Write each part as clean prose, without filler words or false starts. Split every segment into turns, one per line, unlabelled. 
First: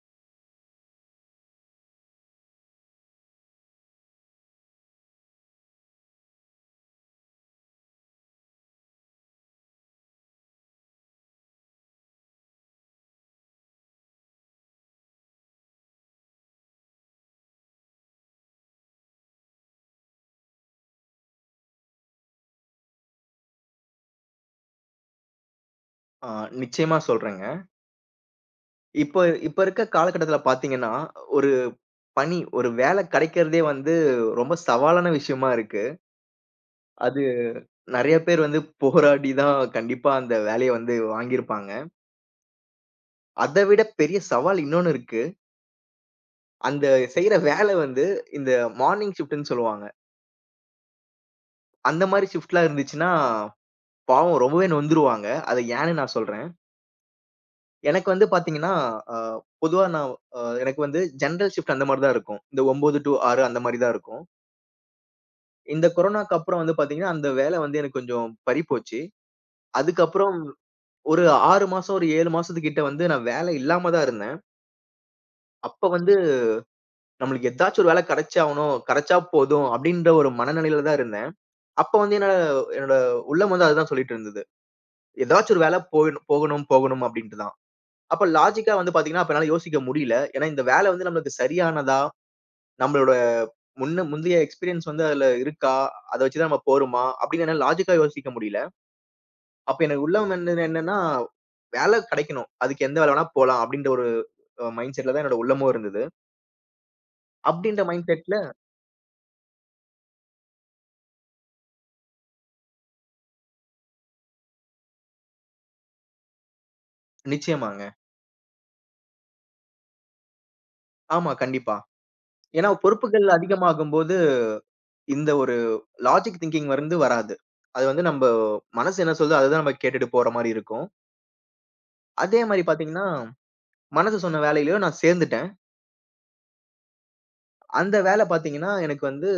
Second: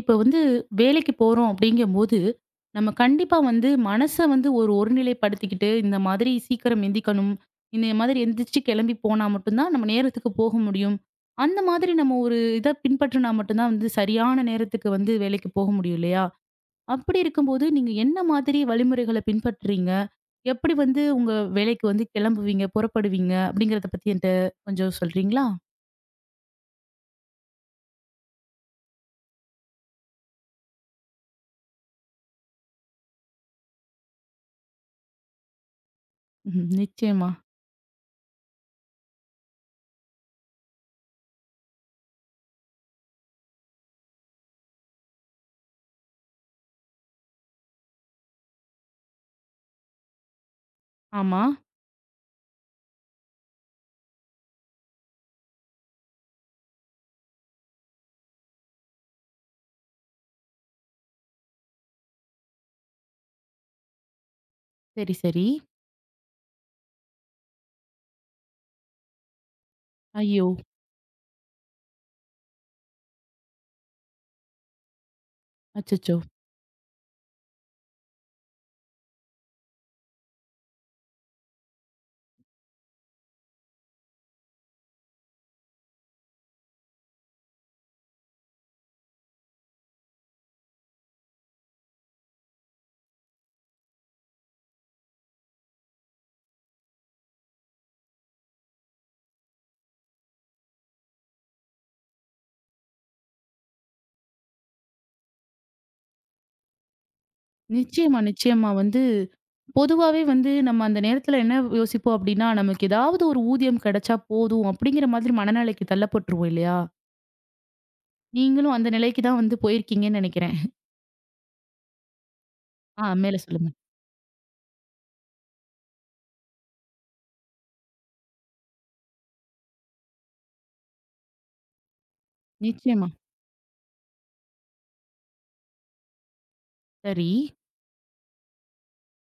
இப்ப வந்து வேலைக்கு போறோம் அப்படிங்கும்போது, நம்ம கண்டிப்பா வந்து மனச வந்து ஒருநிலைப்படுத்திக்கிட்டு, இந்த மாதிரி சீக்கிரம் எந்திக்கணும். இந்த மாதிரி எந்திரிச்சு கிளம்பி போனா மட்டும் தான் நம்ம நேரத்துக்கு போக முடியும். அந்த மாதிரி நம்ம ஒரு இத பின்பற்றினா மட்டும் தான் வந்து சரியான நேரத்துக்கு வந்து வேலைக்கு போக முடியும் இல்லையா? அப்படி இருக்கும்போது நீங்க என்ன மாதிரி வழிமுறைகள பின்பற்றுறீங்க? எப்படி வந்து உங்க வேலைக்கு வந்து கிளம்புவீங்க, புறப்படுவீங்க அப்படிங்கிறத பத்தி என்ட்ட கொஞ்சம் சொல்றீங்களா?
ஆ, நிச்சயமா சொல்றேங்க. இப்போ இப்ப இருக்க காலகட்டத்தில பார்த்தீங்கன்னா, ஒரு பணி, ஒரு வேலை கிடைக்கிறதே வந்து ரொம்ப சவாலான விஷயமா இருக்கு.
ம்
அது
நிச்சயமா.
நெறைய பேர் வந்து போராடி தான் கண்டிப்பா அந்த வேலைய வந்து வாங்கியிருப்பாங்க. அத விட பெரிய சவால் இன்னொன்னு இருக்கு. அந்த செய்ற வேலை வந்து இந்த மார்னிங் ஷிஃப்ட்ன்னு சொல்லுவாங்க.
ஆமா.
அந்த மாரி ஷிஃப்ட்லாம் இருந்துச்சுன்னா, பாவம் ரொம்பவே நொந்துருவாங்க. அது ஏன்னு நான் சொல்றேன். எனக்கு வந்து பார்த்தீங்கன்னா, அ பொதுவா நான் எனக்கு வந்து ஜெனரல் ஷிஃப்ட் அந்த மாரி தான் இருக்கும். இந்த 9 டூ 6 அந்த மாரி தான் இருக்கும்.
சரி, சரி.
இந்த கொரோனாக்கு அப்புறம் வந்து பாத்தீங்கன்னா, அந்த வேலை வந்து எனக்கு கொஞ்சம் பறிப்போச்சு. அதுக்கப்புறம்
ஐயோ!
ஒரு 6 மாசம், ஒரு 7 மாசத்துக்கிட்ட வந்து நான் வேலை இல்லாம தான் இருந்தேன். அப்ப வந்து
அச்சச்சோ!
நம்மளுக்கு ஏதாச்சும் ஒரு வேலை கிடைச்சாகணும், கிடைச்சா போதும் அப்டின்ற ஒரு மனநிலையில தான் இருந்தேன். அப்ப வந்து என்னோட என்னோட உள்ளம் வந்து அதுதான் சொல்லிட்டு இருந்தது. ஏதாச்சும் ஒரு வேலை போயிணும் போகணும், போகணும் அப்டின்ட்டு தான். அப்ப லாஜிக்கா வந்து பாத்தீங்கன்னா, அப்ப என்னால யோசிக்க முடியல. ஏன்னா இந்த வேலை வந்து நம்மளுக்கு சரியானதா? நம்மளோட முந்தைய எக்ஸ்பீரியன்ஸ் வந்து அதுல இருக்கா? அத வச்சு தான் நம்ம போறோமா? அப்டின்னு என்னால லாஜிக்கா யோசிக்க முடியல. அப்ப எனக்கு உள்ள வந்தது என்னன்னா, வேலை கிடைக்கணும். அதுக்கு எந்த வேலை வேணா போலாம் அப்டின்ற ஒரு மைண்ட் செட்ல தான் என்னோட உள்ளமும் இருந்தது. அப்டின்ற மைண்ட்
நிச்சயமா,
செட்ல
நிச்சயமா. வந்து பொதுவாவே வந்து நம்ம அந்த நேரத்துல என்ன யோசிப்போம் அப்டின்னா, நமக்கு ஏதாவது ஒரு ஊதியம் கிடைச்சா போதும் அப்படிங்கிற மாதிரி மனநிலைக்கு தள்ளப்பட்டுருவோம் இல்லையா?
நிச்சயமாங்க.
நீங்களும் அந்த நிலைக்கு தான் வந்து போயிருக்கீங்கன்னு நெனைக்கிறேன்.
ஆமா, கண்டிப்பா. ஏன்னா
ஆ
பொறுப்புகள்
மேல சொல்லுங்க.
அதிகமாகும்போது, இந்த ஒரு லாஜிக் திங்கிங் வந்து வராது. அது வந்து நம்ப மனசு என்ன சொல்லுதோ, அதுதான் நம்ம கேட்டுட்டு போற மாரி இருக்கும். அதே மாரி பாத்தீங்கன்னா,
நிச்சயமா.
மனசு சொன்ன வேலையிலயும் நான் சேர்ந்துட்டேன்.
சரி.
அந்த வேலை பாத்தீங்கன்னா, எனக்கு வந்து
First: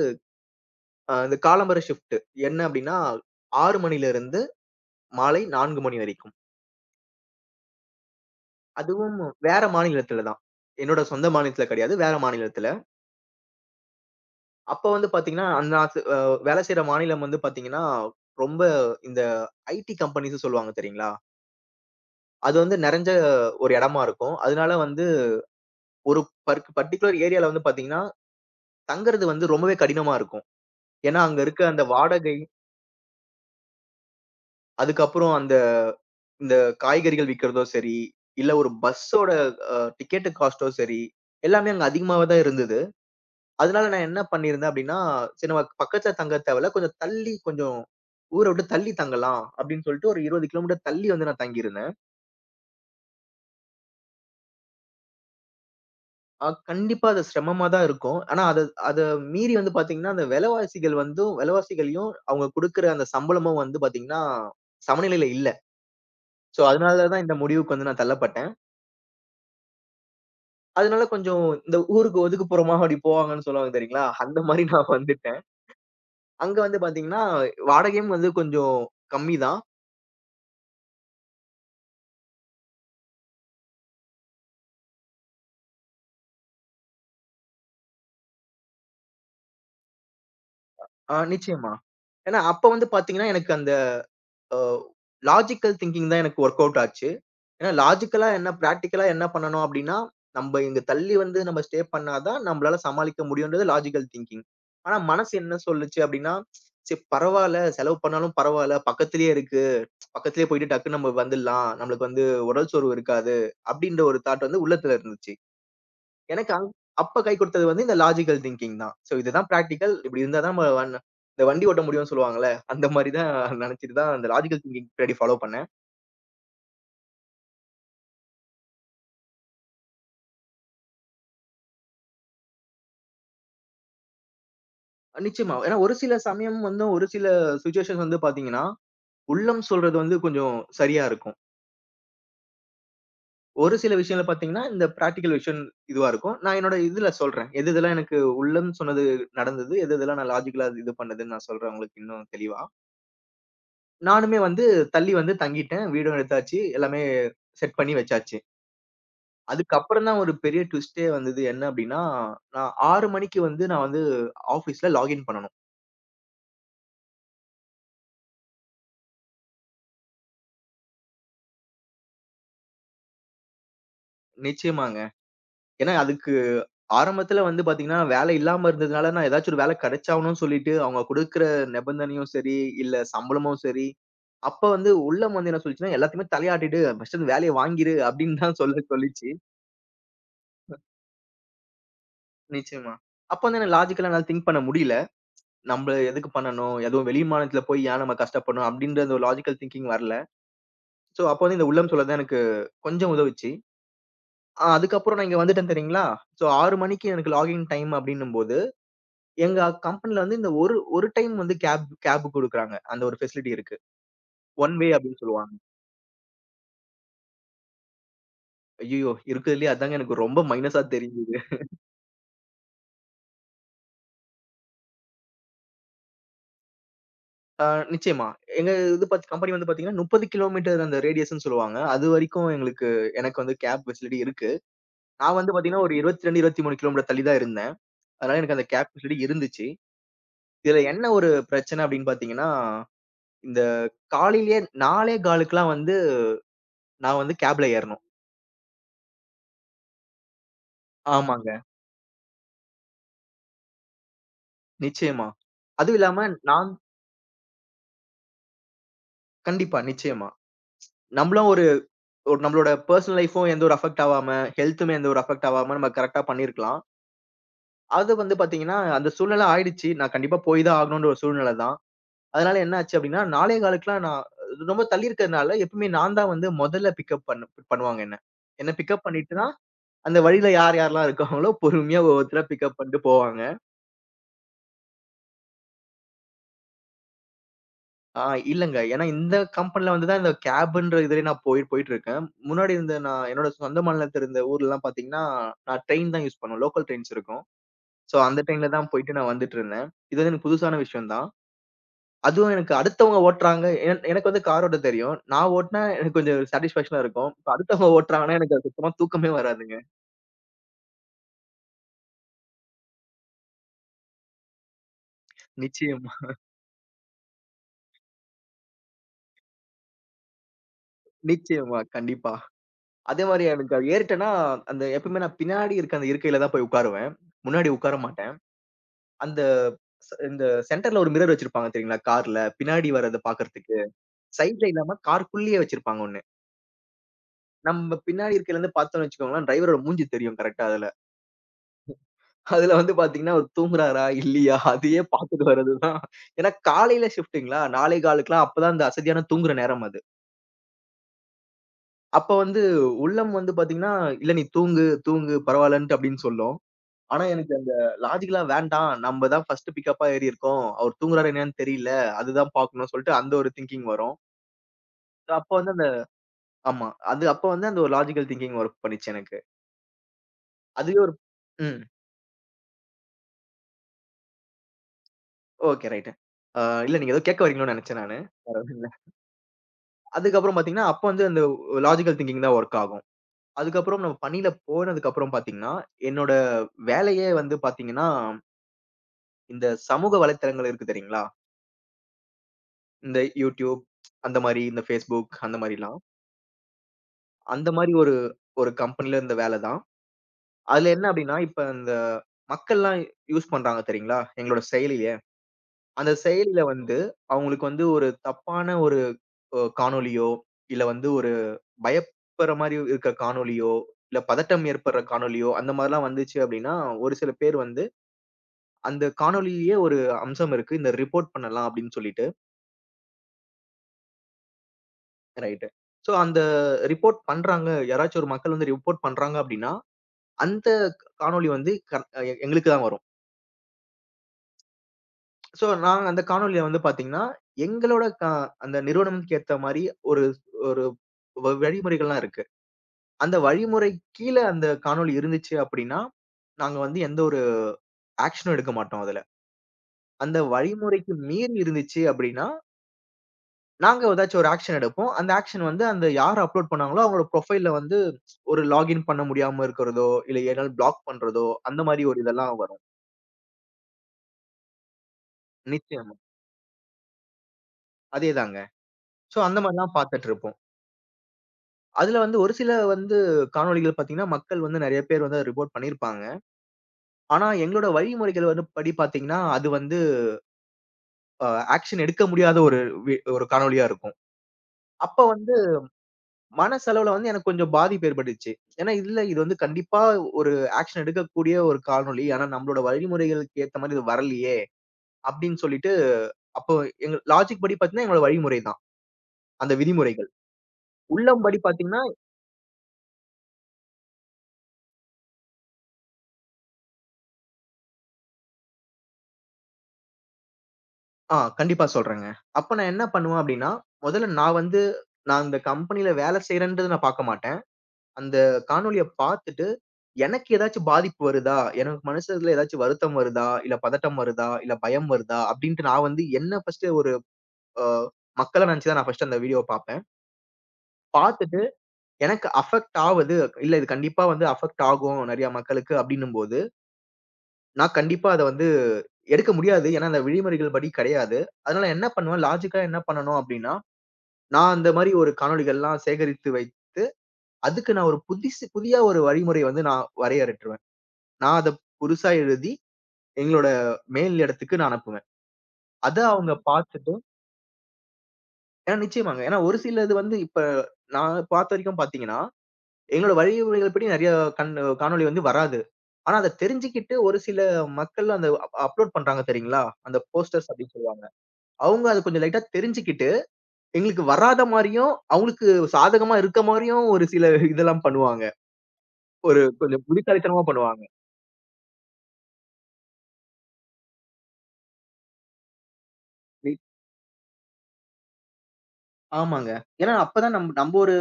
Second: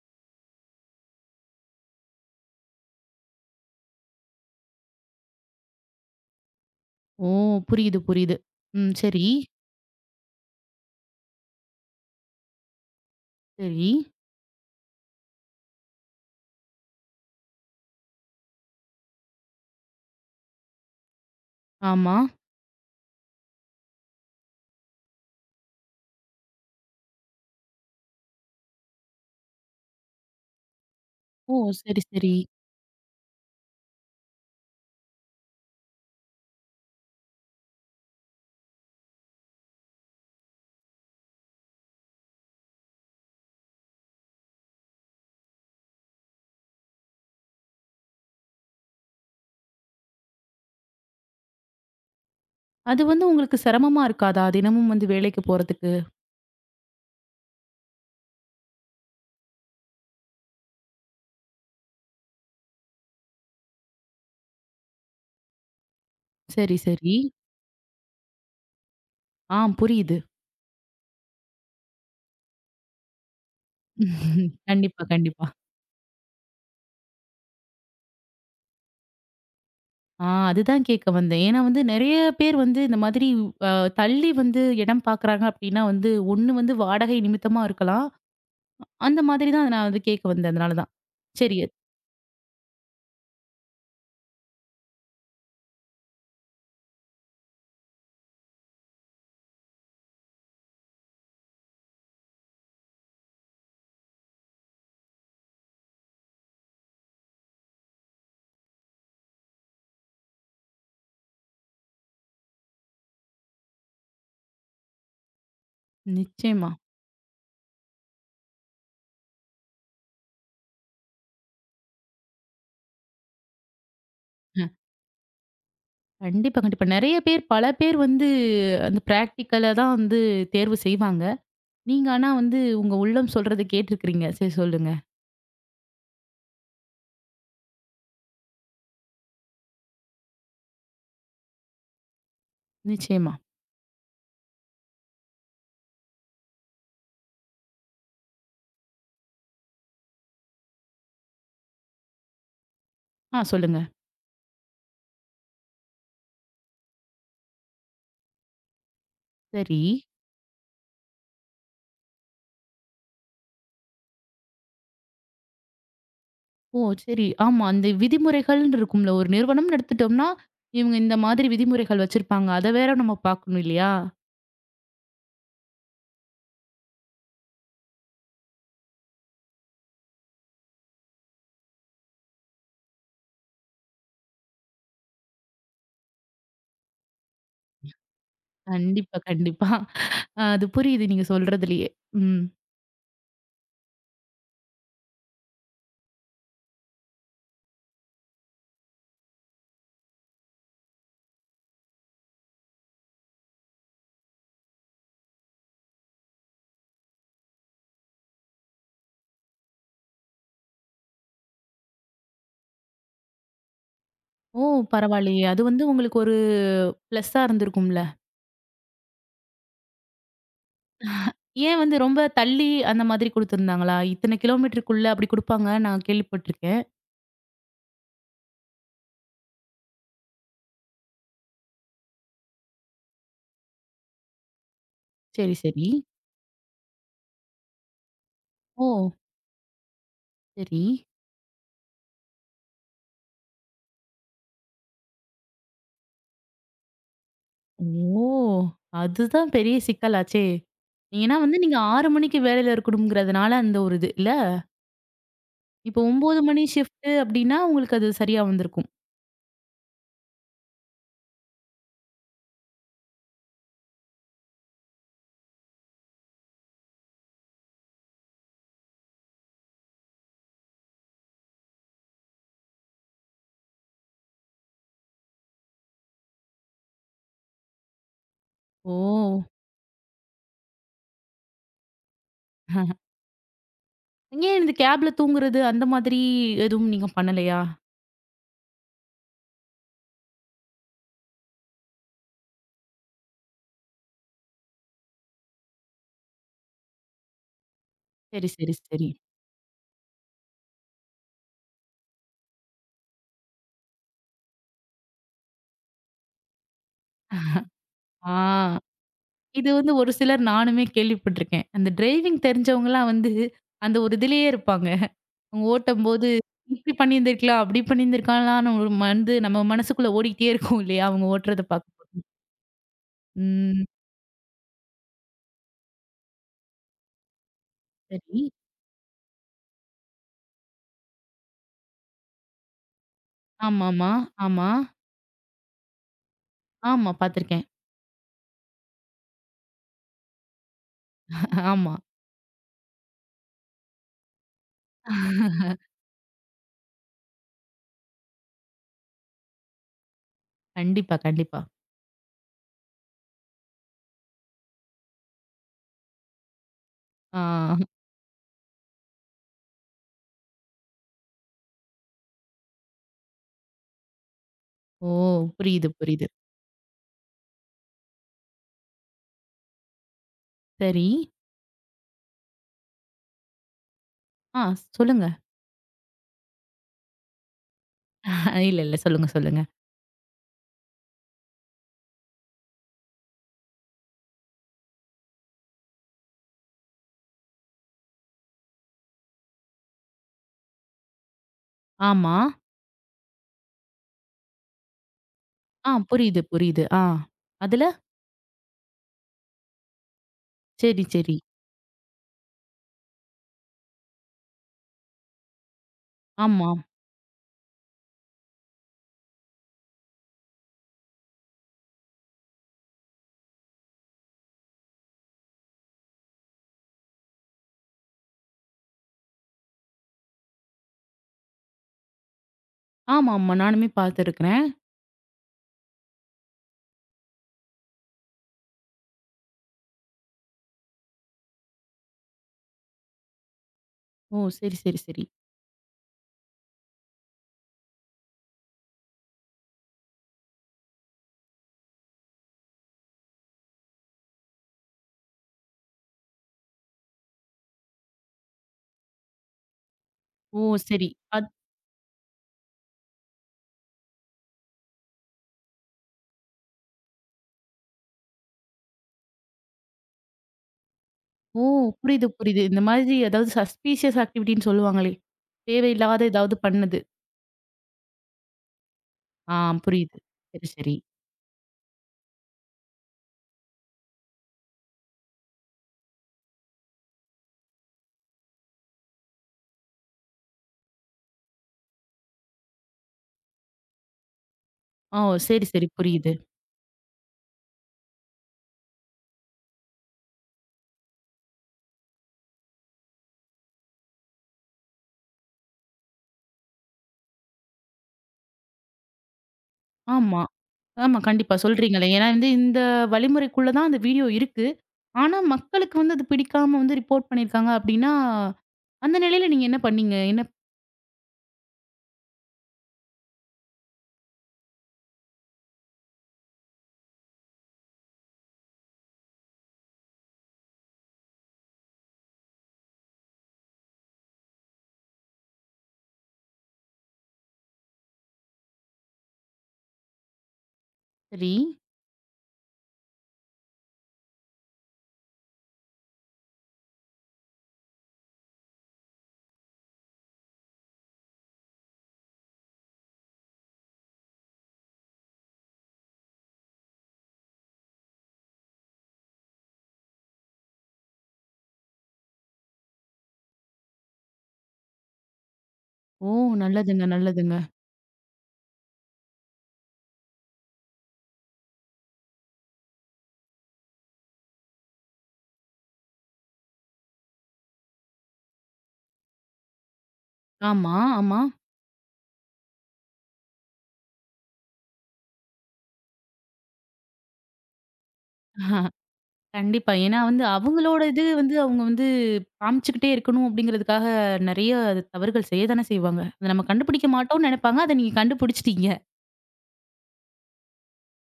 இந்த காலம்பர ஷிஃப்ட். என்ன அப்டின்னா, 6 மணில இருந்து மாலை 4 மணி வரைக்கும்.
ஓ! புரியுது, புரியுது. ம்.
அதுவும்
சரி,
வேற மாநிலத்துல தான். என்னோட சொந்த மாநிலத்துல கிடையாது. வேற மாநிலத்துல.
சரி.
அப்ப வந்து பாத்தீங்கன்னா, அந்த நான் வேலை செய்ற மாநிலம் வந்து பாத்தீங்கன்னா, ரொம்ப இந்த ஐடி கம்பெனிஸ்ன்னு சொல்லுவாங்க தெரியுங்களா?
ஆமா.
அது வந்து நெறஞ்ச ஒரு இடமா இருக்கும். அதனால வந்து ஒரு பர்ட்டிகுலர் ஏரியால வந்து பாத்தீங்கன்னா, தங்குறது வந்து ரொம்பவே கடினமா இருக்கும். ஏன்னா அங்க
ஓ!
இருக்க அந்த
சரி, சரி.
வாடகை, அதுக்கப்புறம் அந்த இந்த காய்கறிகள் விக்கிறதோ சரி, இல்ல ஒரு பஸ்ஸோட டிக்கெட் காஸ்ட்டோ சரி, எல்லாமே அங்க அதிகமாவே தான் இருந்தது. அதனால நான் என்ன பண்ணியிருந்தேன் அப்படின்னா, சரி நம்ம பக்கத்துல தங்க தேவையில்ல. கொஞ்சம் தள்ளி கொஞ்சம் ஊர விட்டு தள்ளி தங்கலாம் அப்படின்னு சொல்லிட்டு ஒரு 20 கிலோமீட்டர் தள்ளி வந்து நான் தங்கியிருந்தேன்.
அது வந்து உங்களுக்கு சிரமமா இருக்காதா? தினமும் வந்து வேலைக்கு போறதுக்கு?
கண்டிப்பா அது சிரமமா தான் இருக்கும். ஆனா அத அத மீறி வந்து பார்த்தீங்கன்னா, அந்த விலைவாசிகள் வந்தும் விலைவாசிகளையும் அவங்க குடுக்குற அந்த சம்பளமும் வந்து பார்த்தீங்கன்னா, சமநிலையில இல்ல. சோ,
சரி,
அதனால
சரி.
தான் இந்த முடிவுக்கு வந்து நான் தள்ளப்பட்டேன்.
ஆ புரியுது.
அதனால கொஞ்சம் இந்த ஊருக்கு ஒதுக்குப்புறமா அப்படி போவாங்கன்னு சொல்லுவாங்க தெரியுங்களா? அந்த மாரி நான்
கண்டிப்பா,
வந்துட்டேன்.
கண்டிப்பா.
அங்க வந்து பார்த்தீங்கன்னா, வாடகையும் வந்து கொஞ்சம் கம்மி தான்.
ஆ அதுதான் கேட்க வந்தேன். ஏன்னா வந்து நெறைய பேர் வந்து இந்த மாதிரி அ தள்ளி வந்து இடம் பார்க்குறாங்க அப்டின்னா வந்து, ஒண்ணு வந்து வாடகை நிமித்தமா இருக்கலாம். அந்த மாதிரி தான் நான் வந்து கேட்க வந்தேன். அதனால தான்.
ஆ
சரி.
நிச்சயமா. ஏன்னா அப்ப வந்து பார்த்தீங்கன்னா, எனக்கு அந்த அ லாஜிக்கல் திங்கிங் தான் எனக்கு வொர்க் அவுட் ஆச்சு. ஏன்னா லாஜிக்கலா என்ன பிராக்டிகலா என்ன பண்ணணும் அப்டின்னா, நம்ப இங்க தள்ளி வந்து நம்ம ஸ்டே பண்ணா தான் நம்மளால சமாளிக்க முடியும்ன்றது லாஜிக்கல் திங்கிங். ஆனா மனசு என்ன சொல்லுச்சு அப்டின்னா, "சரி பரவால்ல, செலவு பண்ணாலும் பரவால்ல. பக்கத்திலேயே இருக்கு. பக்கத்திலேயே போயிட்டு டக்குன்னு நம்ம வந்துடலாம். நம்மளுக்கு வந்து உடல் சோர்வு இருக்காது." அப்டின்ற ஒரு தாட் வந்து உள்ளத்துல இருந்துச்சு. எனக்கு
நிச்சயமா.
அப்ப கை கொடுத்தது வந்து இந்த லாஜிக்கல் திங்கிங் தான். சோ இதுதான் பிராக்டிகல். இப்படி இருந்தா தான் நம்ம இந்த வண்டி ஓட்ட முடியும்னு சொல்லுவாங்கல்ல. அந்த மாரி தான் நெனச்சுட்டு தான் அந்த லாஜிக்கல்
அ
திங்கிங் பின்னாடி ஃபாலோ பண்ணேன்.
கண்டிப்பா, கண்டிப்பா. நெறைய பேர் பல பேர் வந்து அந்த பிராக்டிகல தான் வந்து தேர்வு செய்வாங்க. நீங்க ஆனா வந்து உங்க உள்ளம் சொல்றத கேட்டிருக்கிறீங்க. சரி சொல்லுங்க.
நிச்சயமா. ஏன்னா ஒரு சில சமயம் வந்து ஒரு சில சிச்சுவேஷன்ஸ் வந்து பார்த்தீங்கன்னா, உள்ளம் சொல்றது வந்து கொஞ்சம் சரியா இருக்கும்.
நிச்சயமா.
ஒரு சில விஷயங்கள்ல பார்த்தீங்கன்னா, இந்த பிராக்டிகல் விஷயம் இதுவா இருக்கும். நான் என்னோட இதுல சொல்றேன். எது எதெல்லாம் எனக்கு உள்ளம் சொன்னது நடந்தது, எது எதெல்லாம் நான் லாஜிக்கலா இது பண்ணதுன்னு நான் சொல்றேன் உங்களுக்கு இன்னும் தெளிவா.
ஆ சொல்லுங்க.
நானுமே வந்து தள்ளி வந்து தங்கிட்டேன். வீடும் எடுத்தாச்சு. எல்லாமே செட் பண்ணி வச்சாச்சு.
சரி.
அதுக்கப்புறம் தான் ஒரு பெரிய ட்விஸ்ட்டே வந்தது. என்ன அப்டின்னா, நான் 6 மணிக்கு வந்து நான் வந்து ஆஃபீஸ்ல லாகின் பண்ணணும்.
ஓ! சரி. ஆமா. அந்த விதிமுறைகள்னு இருக்கும்ல. ஒரு நிறுவனம்னு எடுத்துட்டோம்னா, இவங்க இந்த மாதிரி விதிமுறைகள் வச்சிருப்பாங்க. அத வேற நம்ம பார்க்கணும் இல்லையா?
நிச்சயமாங்க. ஏன்னா, அதுக்கு ஆரம்பத்துல வந்து பாத்தீங்கன்னா, வேலை இல்லாம இருந்ததுனால நான் ஏதாச்சும் ஒரு வேலை கிடைச்சாகணும்னு சொல்லிட்டு, அவங்க குடுக்குற நிபந்தனையும் சரி, இல்ல சம்பளமும் சரி, அப்ப வந்து உள்ளம் வந்து என்ன சொல்லுச்சுன்னா, எல்லாத்தையுமே தலையாட்டிட்டு ஃபர்ஸ்ட்டு அந்த வேலைய வாங்கிரு அப்டின்னு தான் சொல்ல
கண்டிப்பா,
சொல்லிச்சு.
கண்டிப்பா. அது புரியுது நீங்க சொல்றதுலயே. ம்.
நிச்சயமா. அப்ப வந்து எனக்கு லாஜிக்கலா என்னால திங்க் பண்ண முடியல. நம்ப எதுக்கு பண்ணணும்? எதுவும் வெளி மாநிலத்துல போய் ஏன் நம்ம கஷ்டப்படணும்? அப்டின்ற அந்த ஒரு லாஜிக்கல் திங்கிங் வரல. சோ, அப்ப வந்து இந்த உள்ளம் சுளல் தான் எனக்கு கொஞ்சம் உதவுச்சு. அதுக்கப்புறம் நான் இங்க வந்துட்டேன் தெரியுங்களா? சோ 6 மணிக்கு எனக்கு லாகின் டைம் அப்டின்னும்போது, எங்க கம்பெனில வந்து இந்த ஒரு ஒரு டைம் வந்து கேப் கேப் குடுக்குறாங்க. அந்த ஒரு ஃபெசிலிட்டி இருக்கு.
ஓ!
ஒன் வே அப்டின்னு
பரவாயில்லையே.
சொல்லுவாங்க.
அது வந்து உங்களுக்கு ஒரு பிளஸ்ஸா இருந்திருக்கும்ல.
ஐய்யயோ! இருக்கிறதுலயே அதாங்க எனக்கு ரொம்ப மைனஸா தெரிஞ்சது.
ஏன் வந்து ரொம்ப தள்ளி அந்த மாதிரி குடுத்துருந்தாங்களா? இத்தன கிலோமீட்டருக்குள்ள அப்படி குடுப்பாங்க நான் கேள்விப்பட்டுருக்கேன்.
அ நிச்சயமா. எங்க இது பாத் கம்பெனி வந்து பாத்தீங்கன்னா, 30 கிலோமீட்டர் அந்த ரேடியஸ்ன்னு சொல்லுவாங்க. அதுவரைக்கும் எங்களுக்கு எனக்கு வந்து கேப் ஃபெசிலிட்டி இருக்கு. நான் வந்து
சரி,
பாத்தீங்கன்னா,
சரி.
ஒரு 22, 23 கிலோமீட்டர் தள்ளி தான் இருந்தேன். அதனால எனக்கு அந்த
ஓ!
கேப் ஃபெசிலிட்டி இருந்துச்சு. இதுல
சரி.
என்ன ஒரு பிரச்சனை அப்டின்னு பாத்தீங்கன்னா இந்த காலையிலேயே 4 1/4க்குலாம் வந்து நான் வந்து கேப்ல ஏறணும்.
ஓ! அதுதான் பெரிய சிக்கலாச்சே. ஏன்னா வந்து
ஆமாங்க.
நீங்க 6 மணிக்கு வேலையில இருக்கணும்ங்கிறதுனால அந்த ஒரு இது இல்ல?
நிச்சயமா. அதுவும்
இப்போ
இல்லாம
9 மணி
நான்
ஷிஃப்ட்டு அப்டின்னா, உங்களுக்கு அது சரியா வந்திருக்கும்.
கண்டிப்பா, நிச்சயமா. நம்மளும் ஒரு ஒரு நம்மளோட பெர்சனல் லைஃப்பும் எந்த ஒரு அஃபெக்ட் ஆவாம, ஹெல்த்துமே எந்த ஒரு அஃபெக்ட் ஆவாம நம்ம கரெக்ட்டா பண்ணியிருக்கலாம். அது வந்து பார்த்தீங்கன்னா, அந்த சூழ்நிலை ஆயிடுச்சு. நான் கண்டிப்பா போய் தான் ஆகணும்ன்ற ஒரு சூழ்நிலை தான். அதனால என்ன ஆச்சு அப்டின்னா, 4 1/4க்குலாம் நான் ரொம்ப தள்ளி இருக்கிறதுனால எப்பவுமே நான் தான் வந்து முதல்ல பிக்கப் பண்ணுவாங்க என்ன. என்ன பிக்கப்
ஓ!
பண்ணிட்டுதான் அந்த வழியில யார் யாரெல்லாம் இருக்காங்களோ பொறுமையா ஒவ்வொருத்தரா பிக்கப் பண்ணிட்டு போவாங்க.
ஏன் இந்த கேப்ல தூங்குறது அந்த மாதிரி எதுவும் நீங்க பண்ணலையா?
ஆ இல்லங்க. ஏன்னா இந்த கம்பெனில வந்து தான் இந்த கேப்ன்ற இதுலயே நான் போய் போயிட்டுருக்கேன். முன்னாடி இருந்த நான் என்னோட சொந்த மாநிலத்தில இருந்த ஊர்லலாம் பார்த்தீங்கன்னா, நான் ட்ரெயின் தான் யூஸ் பண்ணுவேன். லோக்கல் ட்ரெயின்ஸ் இருக்கும். ஸோ அந்த
சரி,
ட்ரெயின்ல
சரி,
தான்
சரி.
போயிட்டு நான் வந்துட்டுருந்தேன். இது வந்து எனக்கு புதுசான விஷயம் தான். அதுவும் எனக்கு அடுத்தவங்க ஓட்டுறாங்க. எனக்கு வந்து கார் ஓட்ட தெரியும். நான் ஓட்டுனா எனக்கு கொஞ்சம் சாட்டிஸ்ஃபேக்ஷனா இருக்கும். இப்ப அடுத்தவங்க
ஆ
ஓட்டுறாங்கன்னா எனக்கு அது சுத்தமா தூக்கமே
இது
வராதுங்க.
வந்து ஒரு சிலர் நானுமே கேள்விப்பட்டுருக்கேன். அந்த டிரைவிங் தெரிஞ்சவங்கலாம் வந்து அந்த ஒரு இதுலயே இருப்பாங்க. அவங்க
நிச்சயமா,
ஓட்டும்போது இப்டி பண்ணியிருந்திருக்கலாம், அப்டி பண்ணியிருந்திருக்கலாம்னு ஒரு வந்து நம்ம மனசுக்குள்ள ஓடிக்கிட்டே இருக்கும் இல்லையா? அவங்க ஓட்டுறத
நிச்சயமா.
பாக்க.
கண்டிப்பா. அதே மாரி எனக்கு
ம்.
அது ஏறிட்டேன்னா, அந்த எப்பவுமே நான் பின்னாடி இருக்க அந்த இருக்கையில தான் போய் உட்காருவேன். முன்னாடி உட்கார மாட்டேன்.
சரி.
அந்த இந்த சென்டர்ல ஒரு மிரர் வச்சிருப்பாங்க தெரியுங்களா? கார்ல. பின்னாடி வர்றத பார்க்கறதுக்கு.
ஆமாமா.
சைட்ல
ஆமா.
இல்லாம கார்க்குள்ளேயே வச்சிருப்பாங்க ஒண்ணு.
ஆமா. பாத்துருக்கேன்.
நம்ம பின்னாடி இருக்கையிலருந்து பார்த்தோம்னு வச்சுக்கோங்களேன், டிரைவரோட மூஞ்சி தெரியும் கரெக்ட்டா அதுல.
ஆமா.
அதுல வந்து பார்த்தீங்கன்னா, அவரு தூங்குறாரா? இல்லையா? அதையே பார்த்துட்டு வர்றது தான். ஏன்னா காலையில ஷிஃப்ட்டுங்களா, 4.15க்குலாம் அப்பதான் அந்த அசதியான தூங்குற நேரம் அது.
கண்டிப்பா, கண்டிப்பா.
அப்ப வந்து உள்ளம் வந்து பார்த்தீங்கன்னா, "இல்ல நீ தூங்கு, தூங்கு பரவாயில்லன்ட்டு" அப்படின்னு சொல்லும். ஆனா
ஆ.
எனக்கு அந்த லாஜிக்கலா வேண்டாம். நம்ம தான் ஃபர்ஸ்ட்டு பிக்கப் ஏறியிருக்கோம். அவர் தூங்குறாரா என்னன்னு தெரியல. அதுதான் பார்க்கணும்னு சொல்லிட்டு அந்த ஒரு திங்கிங் வரும்.
ஓ!
அப்ப வந்து அந்த
புரியுது, புரியுது.
ஆமா. அது அப்ப வந்து அந்த ஒரு லாஜிக்கல் திங்கிங் வொர்க் பண்ணுச்சு எனக்கு. அதுவே
சரி.
ஒரு ம்.
ஆ சொல்லுங்க.
Okay right. ஆ இல்ல நீங்க ஏதோ கேட்க வரீங்களோன்னு நெனச்சேன் நானு.
இல்ல,
பரவால்ல.
இல்ல. சொல்லுங்க, சொல்லுங்க.
அதுக்கப்புறம் பார்த்தீங்கன்னா, அப்ப வந்து அந்த லாஜிக்கல் திங்கிங் தான் வொர்க் ஆகும். அதுக்கப்புறம் நம்ம பணியில போனதுக்கப்புறம் பார்த்தீங்கன்னா, என்னோட வேலையே வந்து பார்த்தீங்கன்னா, இந்த சமூக வலைத்தளங்கள் இருக்கு தெரியுங்களா?
ஆமா.
இந்த YouTube அந்த மாரி, இந்த Facebook அந்த
ஆ
மாரிலாம்.
புரியுது, புரியுது. ஆ.
அந்த
அதுல?
மாரி ஒரு ஒரு கம்பெனில இருந்த வேல தான். அதுல என்ன
சரி,
அப்டின்னா,
சரி.
இப்ப இந்த மக்கள்லாம் யூஸ் பண்றாங்க தெரியுங்களா? எங்களோட செயலிய. அந்த செயலில
ஆமா.
வந்து அவங்களுக்கு வந்து ஒரு தப்பான ஒரு காணொளியோ, இல்ல வந்து ஒரு பயப்படுற மாரி இருக்க காணொளியோ, இல்ல பதட்டம் ஏற்படுற காணொளியோ, அந்த மாரிலாம் வந்துச்சு அப்டின்னா, ஒரு சில பேர் வந்து அந்த காணொளியிலேயே ஒரு அம்சம் இருக்கு. இந்த ரிப்போர்ட் பண்ணலாம் அப்டின்னு சொல்லிட்டு
ஆமாமா. நானுமே பார்த்துருக்கிறேன்.
ரைட். சோ அந்த ரிப்போர்ட் பண்றாங்க. யாராச்சும் ஒரு மக்கள் வந்து ரிப்போர்ட் பண்றாங்க அப்டின்னா, அந்த காணொளி வந்து கர் எ எங்களுக்கு தான் வரும்.
ஓ! சரி, சரி, சரி.
சோ நாங்க அந்த காணொளியில வந்து பாத்தீங்கன்னா, எங்களோட அந்த நிறுவனம்க்கு ஏத்த மாரி ஒரு ஒரு வழிமுறைகள்லாம் இருக்கு. அந்த வழிமுறை கீழ அந்த காணொளி இருந்துச்சு அப்படின்னா, நாங்க வந்து எந்த ஒரு ஆக்ஷனும் எடுக்க மாட்டோம் அதுல. அந்த
ஓ! சரி.
வழிமுறைக்கு
அத்
மீறி இருந்துச்சு அப்படின்னா, நாங்க ஏதாச்சும் ஒரு ஆக்ஷன் எடுப்போம். அந்த ஆக்ஷன் வந்து அந்த யார் அப்லோட் பண்ணாங்களோ அவங்களோட ப்ரொஃபைல்ல வந்து ஒரு லாகின் பண்ண முடியாம இருக்கிறதோ, இல்ல எதனால பிளாக் பண்றதோ,
ஓ!
அந்த மாரி ஒரு
புரியுது,
இதெல்லாம்
புரியுது. இந்த
வரும்.
மாதிரி ஏதாவது சஸ்பீஷியஸ் ஆக்டிவிட்டின்னு சொல்லுவாங்களே!
நிச்சயமா.
தேவையில்லாத ஏதாவது பண்ணது.
அதேதாங்க. ஸோ
ஆ
அந்த மாரிலாம்
புரியுது.
பார்த்துட்டு இருப்போம்.
சரி, சரி.
அதுல வந்து ஒரு சில வந்து காணொளிகள் பார்த்தீங்கன்னா, மக்கள் வந்து நெறைய பேர் வந்து ரிப்போர்ட் பண்ணியிருப்பாங்க. ஆனா எங்களோட வழிமுறைகள் வந்து படி பார்த்தீங்கன்னா, அது வந்து அ ஆக்ஷன் எடுக்க முடியாத ஒரு ஒரு காணொளியா இருக்கும். அப்ப
ஓ!
வந்து
சரி, சரி. புரியுது.
மனசளவுல வந்து எனக்கு கொஞ்சம் பாதிப்பு ஏற்பட்டுச்சு. ஏன்னா, இல்ல இது வந்து கண்டிப்பா ஒரு ஆக்ஷன் எடுக்கக்கூடிய ஒரு காணொளி. ஆனா, நம்மளோட வழிமுறைகளுக்கு ஏத்த மாரி இது வரலையே! அப்டின்னு சொல்லிட்டு, அப்போ எங்க லாஜிக் படி பாத்தீங்கன்னா, எங்களோட வழிமுறை தான். அந்த விதிமுறைகள்.
ஆமா. ஆமா. கண்டிப்பா
உள்ளம்படி பாத்தீங்கன்னா
சொல்றீங்களே. ஏன்னா வந்து இந்த வழிமுறைக்குள்ள தான் அந்த வீடியோ இருக்கு. ஆனா மக்களுக்கு வந்து அது பிடிக்காம வந்து ரிப்போர்ட் பண்ணியிருக்காங்க அப்டின்னா, அந்த நிலையில நீங்க என்ன பண்ணீங்க? என்ன
கண்டிப்பா சொல்றேங்க. அப்ப நான் என்ன பண்ணுவேன் அப்டின்னா, முதல்ல நான் வந்து நான் இந்த கம்பெனில வேல செய்றேன்றத நான் பாக்க மாட்டேன். அந்த காணொளிய பார்த்துட்டு, எனக்கு ஏதாச்சும் பாதிப்பு வருதா? எனக்கு மனசுல ஏதாச்சும் வருத்தம் வருதா? இல்ல பதட்டம் வருதா? இல்ல பயம் வருதா? அப்படின்ட்டு நான் வந்து என்ன ஃபர்ஸ்ட்டு ஒரு அ மக்களா நினைச்சு தான் நான் ஃபர்ஸ்ட்டு அந்த வீடியோவ பார்ப்பேன்.
சரி.
பார்த்துட்டு எனக்கு அஃபெக்ட் ஆவது, இல்ல இது கண்டிப்பா வந்து அஃபெக்ட் ஆகும் நெறைய மக்களுக்கு அப்படின்னும்போது, நான் கண்டிப்பா அத வந்து எடுக்க முடியாது. ஏன்னா, அந்த விதிமுறைகள் படி கிடையாது. அதனால என்ன பண்ணுவேன், லாஜிக்கா என்ன பண்ணணும் அப்படின்னா, நான் அந்த மாரி ஒரு காணொளிகள்லாம் சேகரித்து அதுக்கு நான் ஒரு புதிய ஒரு வழிமுறை வந்து நான் வரையறுத்துருவேன். நான் அத புதுசா எழுதி எங்களோட மேல் இடத்துக்கு நான் அனுப்புவேன். அத
ஓ!
அவங்க
நல்லதுங்க,
பார்த்துட்டு
நல்லதுங்க.
ஏன்னா நிச்சயமாங்க. ஏன்னா ஒரு சிலது வந்து இப்ப நான் பார்த்த வரைக்கும் பார்த்தீங்கன்னா, எங்களோட வழிமுறைகள் படி நெறைய கண் காணொளி வந்து வராது. ஆனா அத தெரிஞ்சுக்கிட்டு ஒரு சில மக்கள் அந்த அப்லோட் பண்றாங்க தெரியுங்களா? அந்த போஸ்டர்ஸ்
ஆமா,
அப்படின்னு சொல்லுவாங்க.
ஆமா.
அவங்க அத கொஞ்சம் லைட்டா தெரிஞ்சுக்கிட்டு, எங்களுக்கு வராத மாரியும், அவங்களுக்கு சாதகமா இருக்க மாரியும் ஒரு சில இதெல்லாம் பண்ணுவாங்க.
ஆஹா,
ஒரு
கண்டிப்பா.
கொஞ்சம்
ஏன்னா வந்து
புத்திசாலித்தனமா பண்ணுவாங்க.
அவங்களோட இது வந்து அவங்க வந்து காமிச்சுக்கிட்டே இருக்கணும் அப்டிங்கிறதுக்காக நெறைய தவறுகள் செய்ய தானே செய்வாங்க. அத நம்ம கண்டுபிடிக்க மாட்டோம்னு நெனைப்பாங்க. அத நீங்க கண்டுபிடிச்சுட்டீங்க.
ஆமாங்க. ஏன்னா அப்பதான் நம்ப ஒரு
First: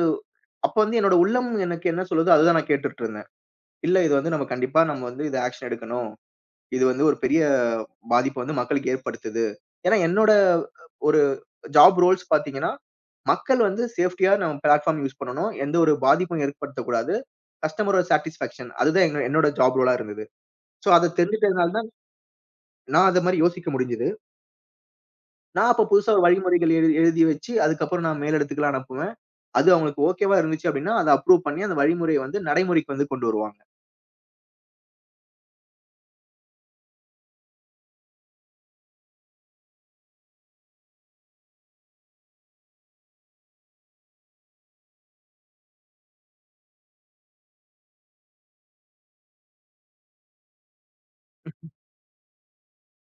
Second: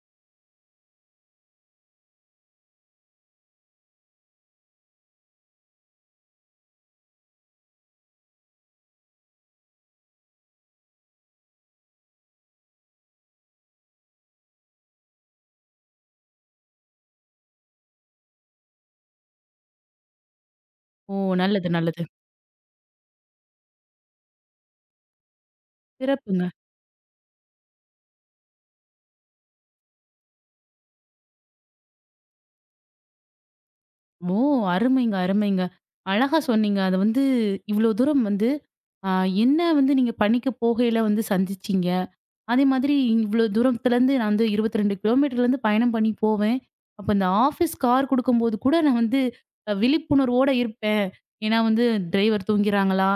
அப்ப வந்து என்னோட உள்ளம் எனக்கு என்ன சொல்லுதோ, அதுதான் நான் கேட்டுட்டுருந்தேன். இல்ல இது வந்து நம்ம கண்டிப்பா நம்ம வந்து இது ஆக்ஷன் எடுக்கணும். இது வந்து ஒரு பெரிய பாதிப்ப வந்து மக்களுக்கு ஏற்படுத்துது. ஏன்னா என்னோட ஒரு ஜாப் ரோல்ஸ் பார்த்தீங்கன்னா, மக்கள் வந்து சேஃப்டியா நம்ம பிளாட்ஃபார்ம் யூஸ் பண்ணணும். எந்த ஒரு பாதிப்பும் ஏற்படுத்தக்கூடாது. கஸ்டமரோட சேட்டிஸ்ஃபேக்ஷன் அதுதான் எங்க என்னோட ஜாப் ரோலா இருந்தது. சோ அத
ஓ! நல்லது,
தெரிஞ்சுட்டதுனால தான்
நல்லது.
நான் அது மாரி யோசிக்க முடிஞ்சது. நான் அப்ப புதுசா ஒரு
சிறப்புங்க.
வழிமுறைகள் எழுதி வச்சு, அதுக்கப்புறம் நான் மேலிடத்துக்குலாம் அனுப்புவேன். அது அவங்களுக்கு ஓகேவா இருந்துச்சு அப்படின்னா, அத அப்ரூவ் பண்ணி அந்த வழிமுறைய வந்து நடைமுறைக்கு வந்து கொண்டு வருவாங்க.
ஓ! அருமைங்க, அருமைங்க. அழகா சொன்னீங்க. அத வந்து இவ்ளோ தூரம் வந்து அ என்ன வந்து நீங்க பணிக்கு போகையில வந்து சந்திச்சீங்க. அதே மாதிரி இவ்ளோ தூரத்துலருந்து நான் வந்து 22 கிலோமீட்டர்லேருந்து பயணம் பண்ணி போவேன். அப்ப இந்த ஆஃபீஸ் கார் குடுக்கும்போது கூட நான் வந்து விழிப்புணர்வோட இருப்பேன். ஏன்னா வந்து டிரைவர் தூங்கிறாங்களா?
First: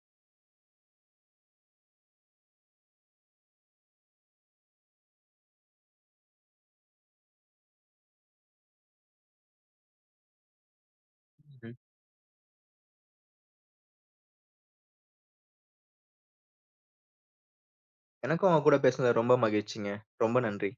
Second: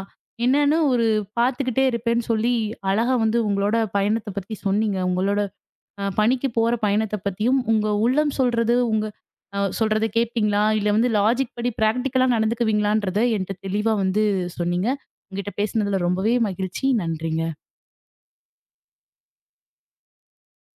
என்னன்னு ஒரு பார்த்துக்கிட்டே இருப்பேன்னு சொல்லி, அழகா வந்து உங்களோட பயணத்த பத்தி சொன்னீங்க. உங்களோட பணிக்கு போற பயணத்த பத்தியும், உங்க உள்ளம் சொல்றது, உங்க சொல்றத கேட்பீங்களா? இல்ல வந்து லாஜிக் படி
ம்.
பிராக்டிகலா நடந்துக்குவீங்களான்றத என்ட்ட தெளிவா வந்து சொன்னீங்க. உங்ககிட்ட பேசினதுல ரொம்பவே மகிழ்ச்சி. நன்றிங்க.
எனக்கும் உங்க கூட பேசுனது ரொம்ப மகிழ்ச்சிங்க. ரொம்ப நன்றி.